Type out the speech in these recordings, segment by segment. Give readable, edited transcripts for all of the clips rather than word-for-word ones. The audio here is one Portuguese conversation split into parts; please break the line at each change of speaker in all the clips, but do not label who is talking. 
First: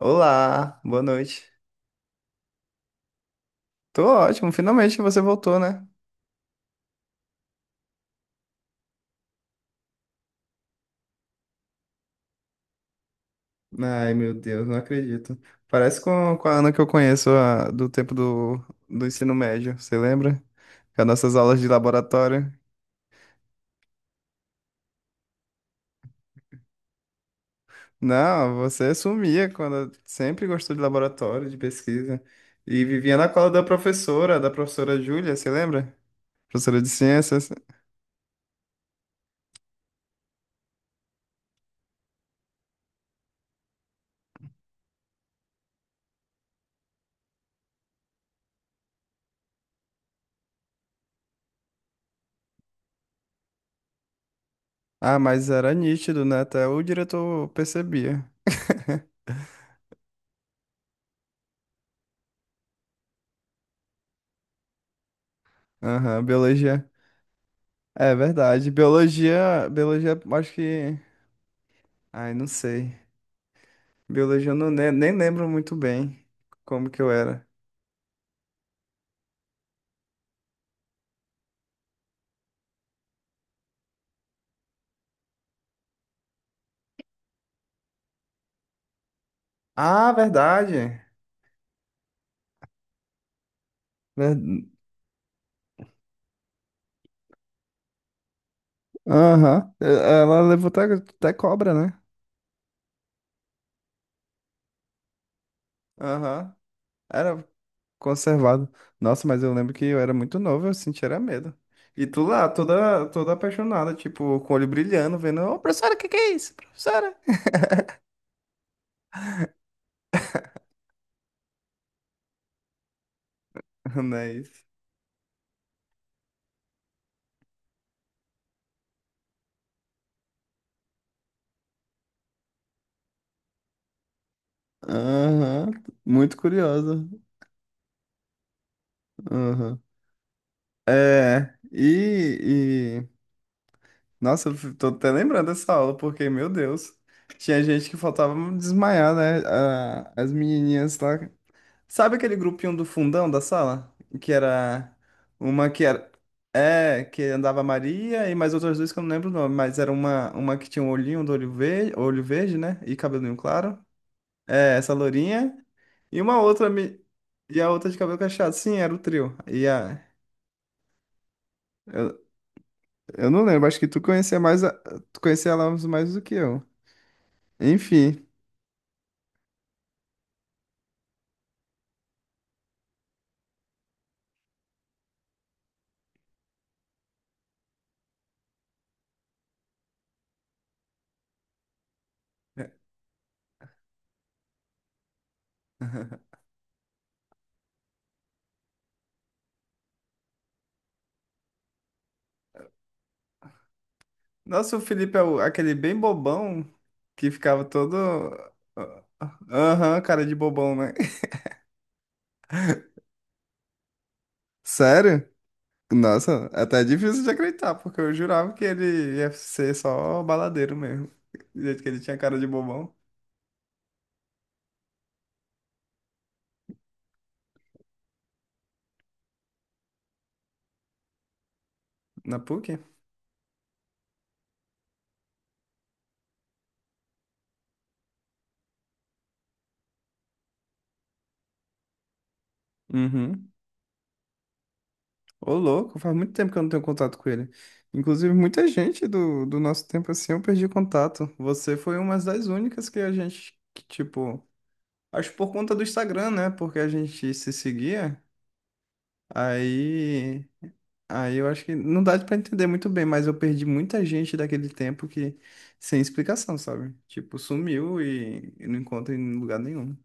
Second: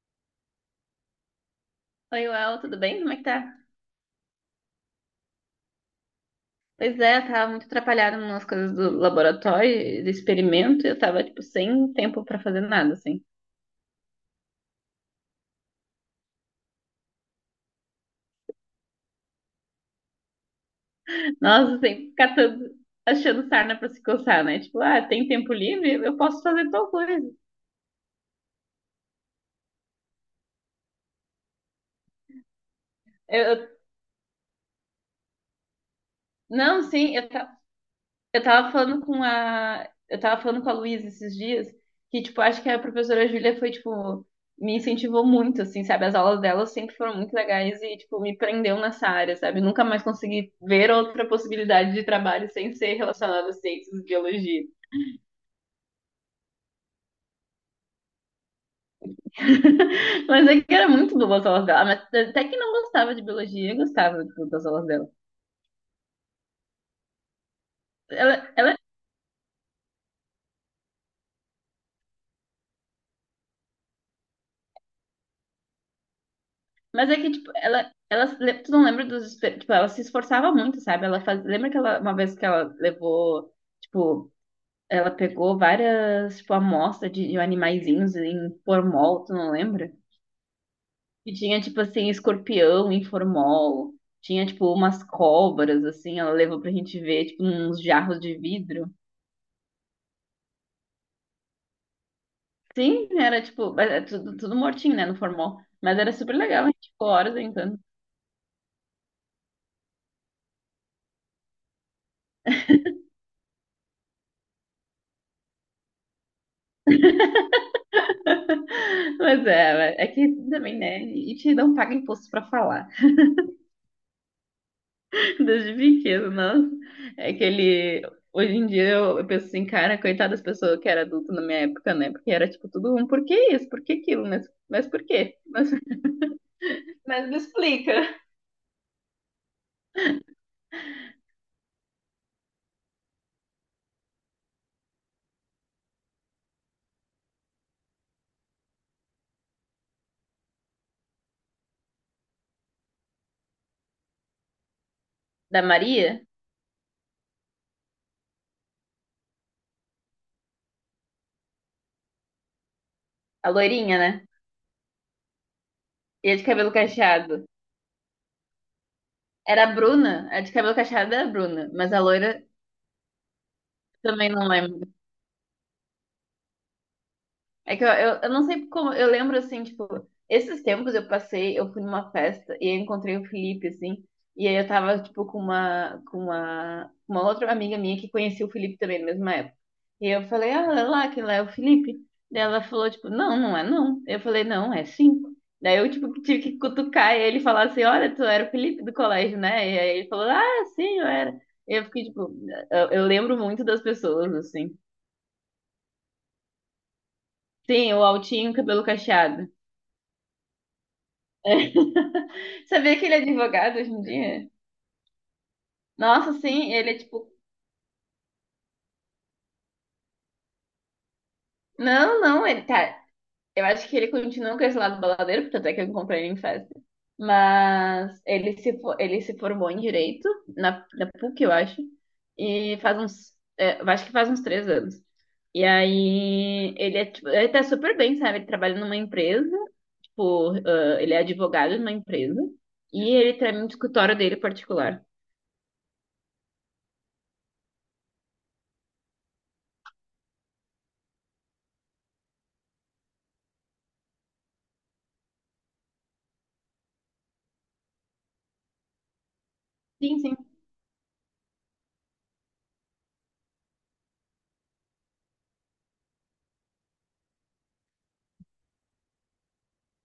Olá, boa noite.
Oi, Uel, tudo bem? Como é que tá?
Tô ótimo, finalmente você voltou, né?
Pois é, eu tava muito atrapalhada nas coisas do laboratório, do experimento, e eu tava, tipo, sem tempo pra fazer nada, assim.
Ai, meu Deus, não acredito. Parece com a Ana que eu conheço do tempo do ensino médio, você lembra? Com as nossas aulas de
Nossa, sem ficar
laboratório.
todo achando sarna pra se coçar, né? Tipo, ah, tem tempo livre? Eu posso fazer tal coisa.
Não, você sumia quando sempre gostou de laboratório, de pesquisa. E vivia na
Eu,
cola da
eu-
professora, da professora Júlia, você lembra? Professora
não,
de ciências.
Eu tava falando eu tava falando com a Luísa esses dias que, tipo, acho que a professora Júlia foi, tipo, me incentivou muito, assim, sabe? As aulas dela sempre foram muito legais e, tipo, me prendeu nessa área, sabe? Nunca mais consegui ver outra possibilidade de trabalho sem ser relacionada a ciências e biologia.
Ah, mas era nítido, né? Até o diretor percebia.
Mas é que era muito boa as aulas dela, mas até que não gostava de biologia, eu gostava, tipo, das aulas dela.
Aham, biologia. É
Ela,
verdade.
ela
Biologia, biologia, acho que. Ai, não sei. Biologia eu não, nem lembro muito bem como que eu
Mas é que,
era.
tipo, tu não lembra tipo, ela se esforçava muito, sabe? Ela faz, lembra que ela, uma vez que ela levou, tipo, ela pegou várias, tipo, amostras de animaizinhos em formol, tu não lembra?
Ah, verdade.
E tinha, tipo, assim, escorpião em formol,
Ver-
tinha, tipo, umas cobras, assim, ela levou pra gente ver, tipo, uns jarros de vidro.
Aham. Ela levou até cobra, né?
Sim, era, tipo, é tudo, tudo mortinho, né, no formol. Mas era super
Aham.
legal, a gente ficou horas
Era
brincando.
conservado. Nossa, mas eu lembro que eu era muito novo, eu sentia era medo. E tu lá, toda, toda apaixonada, tipo, com o olho brilhando, vendo, ô, professora, o que que é isso? Professora?
Mas é, é que também, né? A gente não paga imposto pra falar.
Não é isso.
Desde pequeno, nossa. É que ele. Hoje em dia eu penso assim, cara, coitada das pessoas que era adulto na minha época, né? Porque era tipo tudo um, por que isso? Por que aquilo? Mas por quê?
Aham. Muito curiosa.
Mas me explica.
Aham. É, nossa, eu tô até lembrando dessa aula, porque, meu Deus, tinha gente que faltava desmaiar, né? As menininhas lá. Sabe aquele grupinho do fundão da sala? Que era
Da
uma que era.
Maria,
É, que andava a Maria e mais outras duas que eu não lembro o nome, mas era uma, que tinha um olhinho do olho verde, né? E cabelinho
a
claro.
loirinha, né?
É, essa lourinha. E
E a
uma
de
outra.
cabelo cacheado.
E a outra de cabelo cacheado. Sim, era o trio.
Era
E
a
a.
Bruna. A de cabelo cacheado era a Bruna. Mas a loira
Eu não lembro, acho que tu
também
conhecia
não
mais,
lembro.
tu conhecia ela mais do que eu.
É que eu, eu,
Enfim.
eu não sei como, eu lembro assim, tipo, esses tempos eu passei, eu fui numa festa e eu encontrei o Felipe, assim, e aí eu tava, tipo, uma outra amiga minha que conhecia o Felipe também na mesma época. E eu falei, ah, olha lá, que lá é o Felipe. Daí ela falou, tipo, não, não é não. Eu falei, não, é sim. Daí eu, tipo, tive que cutucar ele e falar assim, olha, tu era o Felipe do colégio, né? E aí ele falou, ah, sim, eu era. E eu fiquei, tipo, eu lembro muito das pessoas,
Nossa,
assim.
o Felipe é aquele bem bobão que ficava
Sim,
todo.
o altinho, cabelo cacheado.
Aham, cara de bobão, né?
Sabia que ele é advogado hoje em dia?
Sério?
Nossa,
Nossa, é
sim,
até é
ele é
difícil de
tipo.
acreditar, porque eu jurava que ele ia ser só baladeiro mesmo. Do jeito que ele tinha
Não,
cara de
não, ele
bobão.
tá. Eu acho que ele continua com esse lado baladeiro, porque até que eu encontrei ele em festa. Mas ele se, fo- ele se formou em direito, na PUC, eu acho,
Na
e
PUC?
faz uns. É, eu acho que faz uns três anos. E aí, ele é, tipo, ele tá super bem, sabe? Ele trabalha numa empresa, tipo, ah, ele é advogado numa empresa, e ele
Uhum.
tem um escritório dele particular.
Ô, louco, faz muito tempo que eu não tenho contato com ele. Inclusive, muita gente do nosso tempo assim eu perdi contato. Você foi uma das únicas que a gente, que, tipo, acho por conta do Instagram, né? Porque a gente se seguia.
Sim, sim.
Aí, aí, eu acho que não dá pra entender muito bem, mas eu perdi muita gente daquele tempo que, sem explicação, sabe? Tipo, sumiu e não encontro em lugar nenhum.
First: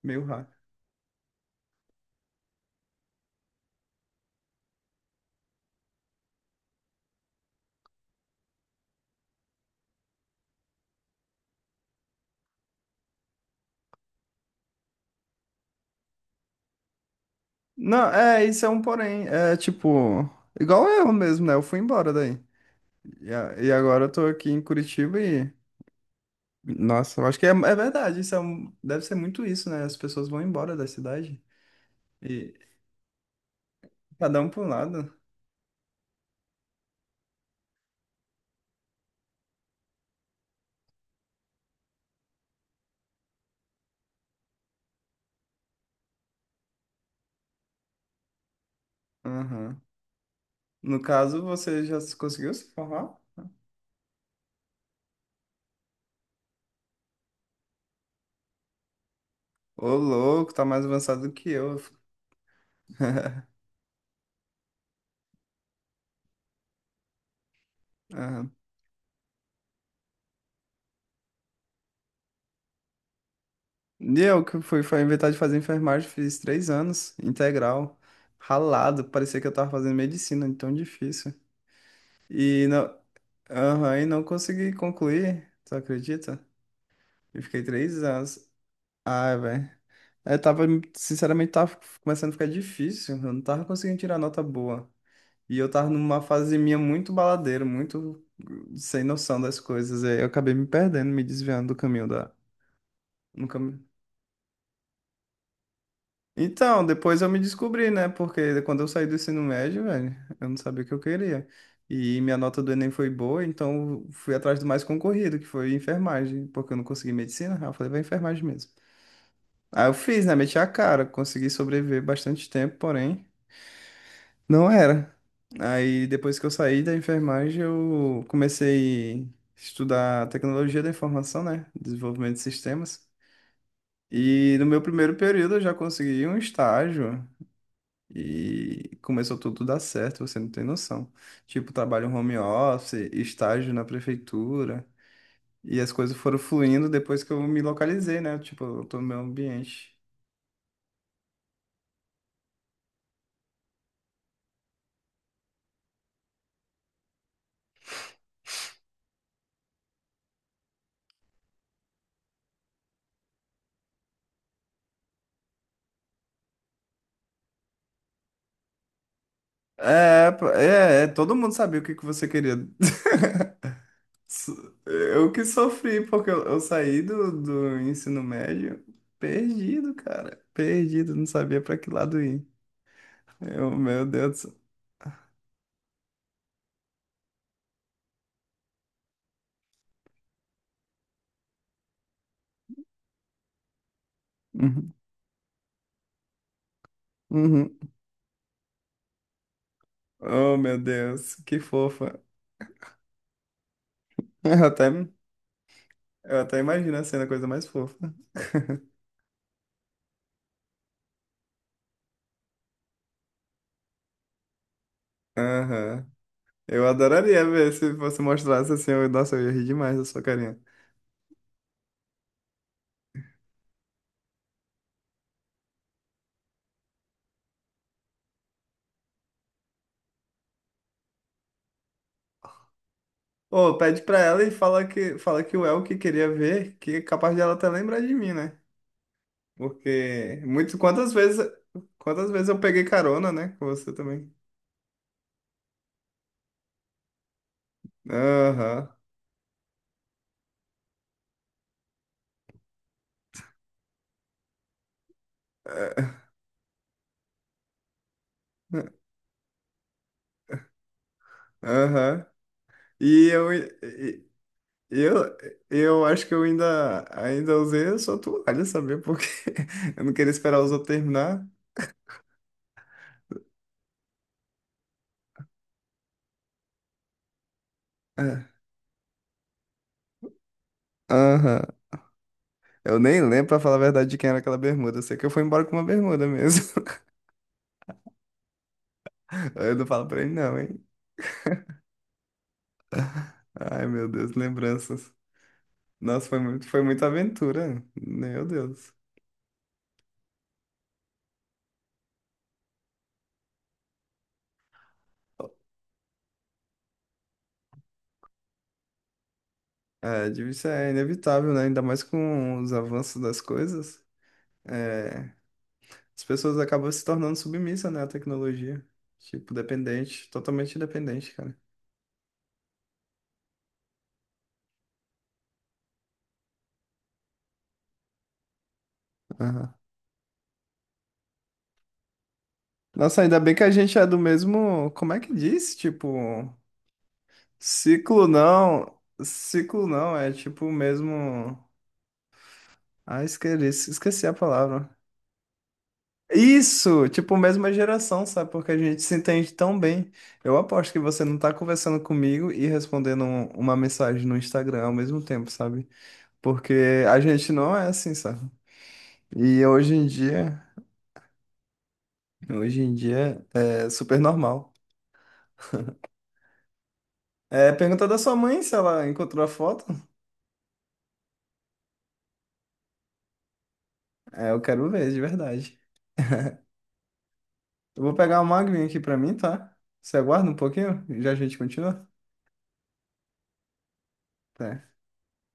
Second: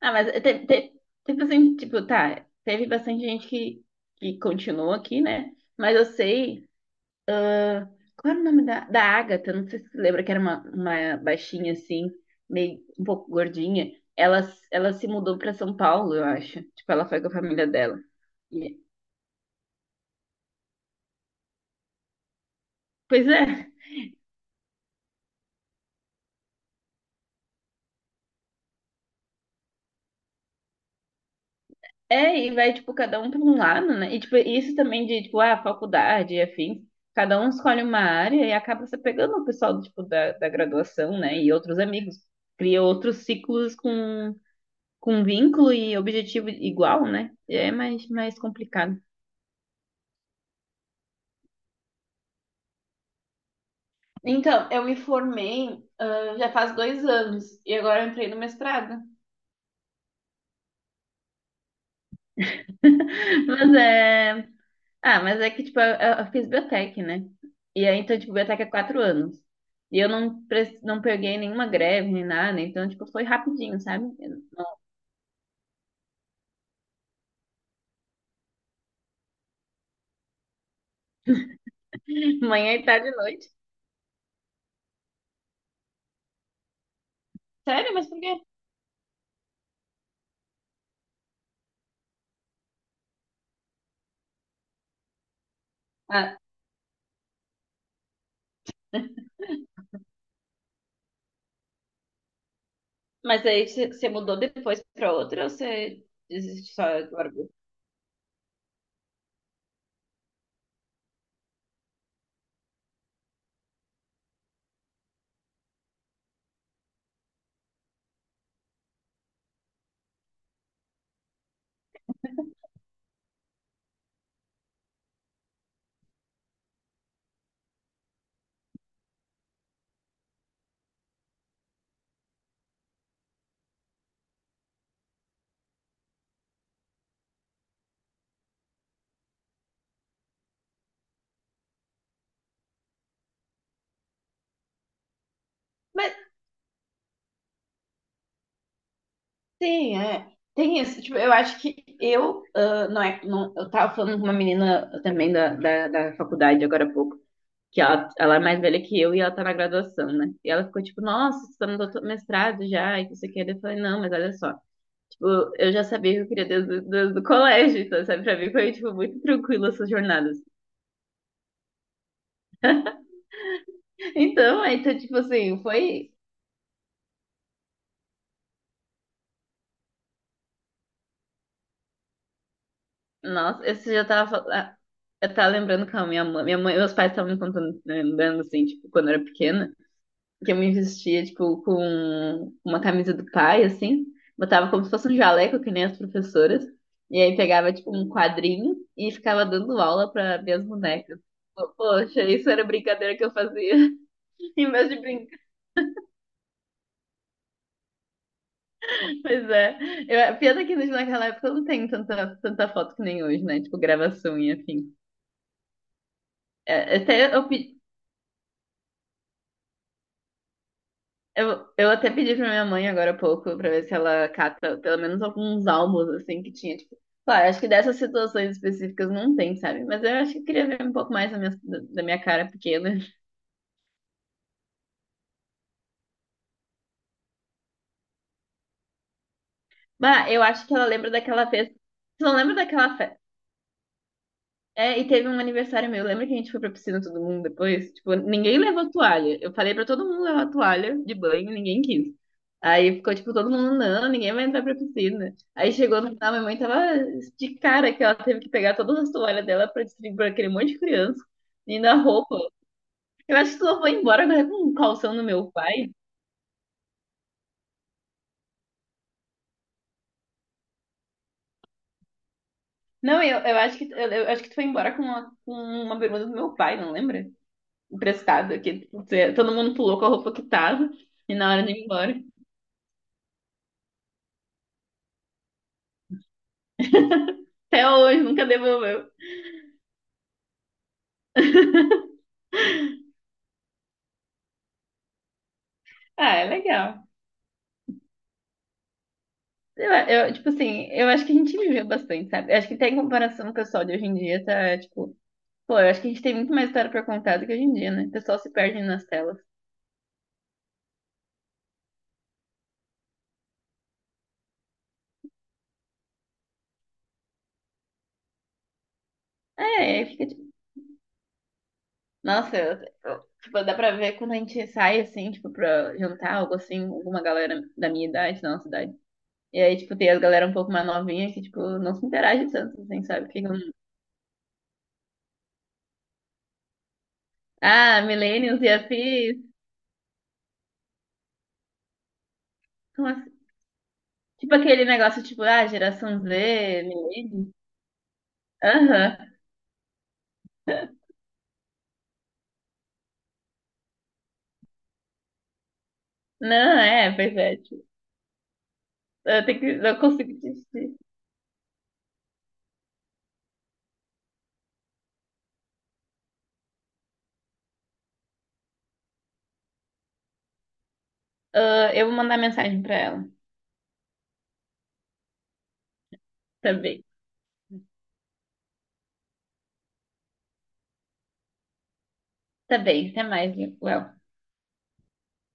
Ah,
Meio raro.
teve assim, tipo, tá, teve bastante gente que continuou aqui, né? Mas eu sei, qual era o nome da Agatha? Não sei se você lembra que era uma baixinha assim, meio um pouco gordinha. Ela se mudou pra São Paulo, eu acho. Tipo, ela foi com a família dela.
Não, isso é um
E-
porém. É tipo, igual eu mesmo, né? Eu fui embora daí.
pois
E, a-
é,
e agora eu tô aqui em Curitiba e. Nossa, eu acho que é verdade. Isso é deve ser muito isso, né? As pessoas vão embora da cidade.
É,
E
e vai, tipo, cada um para um lado, né? E, tipo,
cada um para um
isso também
lado.
de, tipo, ah, faculdade e afim cada um escolhe uma área e acaba se pegando o pessoal, tipo, da graduação, né? E outros amigos. Cria outros ciclos com vínculo e objetivo igual, né? É mais, mais complicado.
Aham. No caso, você já conseguiu se formar?
Então, eu me formei, ah, já faz dois anos e agora eu entrei no mestrado.
Ô, louco, tá mais avançado do que eu.
Mas é. Ah, mas é que, tipo, eu fiz biotec, né? E aí, então, tipo,
Aham.
biotec é quatro anos. E eu não, pre- não peguei nenhuma greve, nem nada. Né? Então, tipo, foi rapidinho, sabe?
E eu que fui inventar de fazer enfermagem, fiz três anos, integral, ralado, parecia que eu tava fazendo medicina, de tão difícil. E
Manhã e
não,
tarde e noite.
aham, e não consegui concluir, tu acredita? Eu fiquei
Sério?
três
Mas por quê?
anos. Ai, velho. Eu tava, sinceramente, tava começando a ficar difícil. Eu não tava conseguindo tirar nota boa. E eu tava numa
Ah,
fase minha muito baladeira, muito sem noção das coisas. Aí eu acabei me perdendo, me desviando do caminho da.
mas
No
aí
caminho.
você mudou depois pra outra ou você desiste só
Então, depois eu
agora?
me descobri, né? Porque quando eu saí do ensino médio, velho, eu não sabia o que eu queria. E minha nota do Enem foi boa, então eu fui atrás do mais concorrido, que foi enfermagem, porque eu não consegui medicina. Aí eu falei, vai enfermagem mesmo. Aí eu fiz, né? Meti a cara, consegui sobreviver bastante tempo, porém, não era. Aí depois que eu saí da enfermagem, eu comecei a estudar tecnologia da informação, né? Desenvolvimento de sistemas. E no meu primeiro período eu já consegui um estágio e começou tudo a dar certo, você não tem noção. Tipo, trabalho home office, estágio na prefeitura, e as
Mas
coisas foram fluindo depois que eu me localizei, né? Tipo, eu tô no meu ambiente.
tem, é. Tem isso. Tipo, eu acho que eu. Ah, não é. Não, eu tava falando com uma menina também da faculdade agora há pouco. Que ela é mais velha que eu e ela tá na graduação, né? E ela ficou tipo, nossa, você tá no doutor- mestrado já, e que você quer? Eu falei, não, mas olha só, tipo, eu já sabia que eu queria desde, desde o colégio, então, sabe, pra mim foi, tipo, muito tranquilo essas
É,
jornadas.
pô, é, todo mundo sabia o que que você queria.
Então, aí, então, tipo
Eu que
assim,
sofri,
foi,
porque eu saí do ensino médio perdido, cara. Perdido, não sabia pra que lado ir.
nossa,
Eu,
eu
meu
já tava,
Deus.
fal- ah, eu tava lembrando com a minha mãe, meus pais estavam me contando, né, lembrando, assim, tipo, quando eu era pequena, que eu me vestia, tipo, com uma camisa do pai, assim, botava como se
Uhum,
fosse um jaleco, que nem as professoras, e aí
uhum.
pegava, tipo, um quadrinho e ficava dando aula para
Oh,
minhas
meu
bonecas.
Deus, que
Pô,
fofa.
Poxa, isso era brincadeira que eu fazia,
Eu
em
até,
vez de brincar.
eu até imagino a cena, a coisa mais fofa.
Pois é. Eu, pena que naquela época eu não tenho tanta, tanta foto que nem hoje, né? Tipo, gravação e afim.
Aham. Eu
É, Até
adoraria
eu,
ver
pe-
se você mostrasse assim. Eu, nossa, eu ia rir demais da sua carinha.
Eu até pedi pra minha mãe agora há pouco pra ver se ela cata pelo menos alguns álbuns, assim, que tinha, tipo, claro, acho que dessas situações específicas não tem, sabe? Mas eu acho que eu queria ver um pouco mais da minha cara pequena.
Ô, pede pra ela e fala que o El que queria ver, que é capaz de ela até lembrar de mim, né?
Bah,
Porque
eu acho que
muito,
ela lembra
quantas vezes,
daquela festa. Você
quantas
não
vezes
lembra
eu peguei
daquela, fe-
carona, né? Com você também.
É, e teve um aniversário meu. Lembra que a gente foi pra piscina todo mundo depois? Tipo, ninguém levou
Aham.
toalha. Eu falei pra todo mundo levar toalha de banho, ninguém quis. Aí ficou tipo todo mundo, não, ninguém vai entrar pra piscina. Aí chegou no final,
É,
minha mãe tava de cara que ela teve que pegar todas as toalhas dela pra distribuir pra aquele monte de criança. E na
Aham.
roupa.
E
Eu
eu,
acho que tu não foi embora
e-
agora com um calção do
eu,
meu pai.
eu acho que eu ainda usei a sua toalha, sabia? Porque eu não queria esperar os outros terminar.
Não, eu acho que tu foi embora com uma bermuda do meu pai, não lembra?
É.
Emprestada, que tipo, todo mundo pulou com a roupa que tava e na
Aham.
hora de ir embora.
Eu nem lembro, pra falar a verdade, de quem era aquela bermuda. Eu sei que eu fui embora com uma bermuda mesmo.
Até hoje, nunca devolveu.
Eu não falo pra ele, não, hein? Ai, meu Deus, lembranças. Nossa,
Ah,
foi
é
muito, foi muita
legal.
aventura. Meu Deus.
Tipo assim, eu acho que a gente viveu bastante, sabe? Eu acho que até em comparação com o pessoal de hoje em dia, tá, tipo... Pô, eu acho que a gente tem muito mais história pra contar do que hoje em dia, né? O pessoal se perde nas telas.
É, divórcio é inevitável, né? Ainda mais com os avanços das coisas. É, as pessoas acabam se tornando submissas, né, à tecnologia. Tipo,
É, aí fica
dependente,
tipo...
totalmente dependente, cara.
Nossa, tipo, dá pra ver quando a gente sai, assim, tipo, pra jantar, algo assim, alguma galera da minha idade, da nossa idade. E
Aham.
aí, tipo, tem as galera um pouco mais novinha que, tipo, não se interage tanto, assim,
Nossa,
sabe?
ainda bem
Ficam...
que a gente é do mesmo. Como é que diz? Tipo,
Ah,
ciclo
millennials e
não.
afins...
Ciclo não, é tipo o mesmo.
Como
Ah,
assim?"
esqueci a
Tipo aquele
palavra.
negócio, tipo, ah, geração Z,
Isso, tipo,
milênio.
mesma geração, sabe? Porque a gente se
Aham.
entende tão bem. Eu aposto que você não tá conversando comigo e respondendo uma mensagem no Instagram ao mesmo tempo, sabe? Porque
Não, é,
a
pois
gente
é.
não
Tipo,
é assim, sabe?
eu tenho
E
que,
hoje
eu
em
consigo
dia,
desistir.
hoje em dia é super normal. É, pergunta da sua mãe se ela encontrou a foto.
Ah, eu vou mandar mensagem pra ela.
É, eu quero ver, de verdade.
Tá bem.
Eu vou pegar uma aguinha aqui pra mim, tá? Você aguarda um pouquinho? Já a gente continua?
Tá bem, até mais, Léo.
Tá.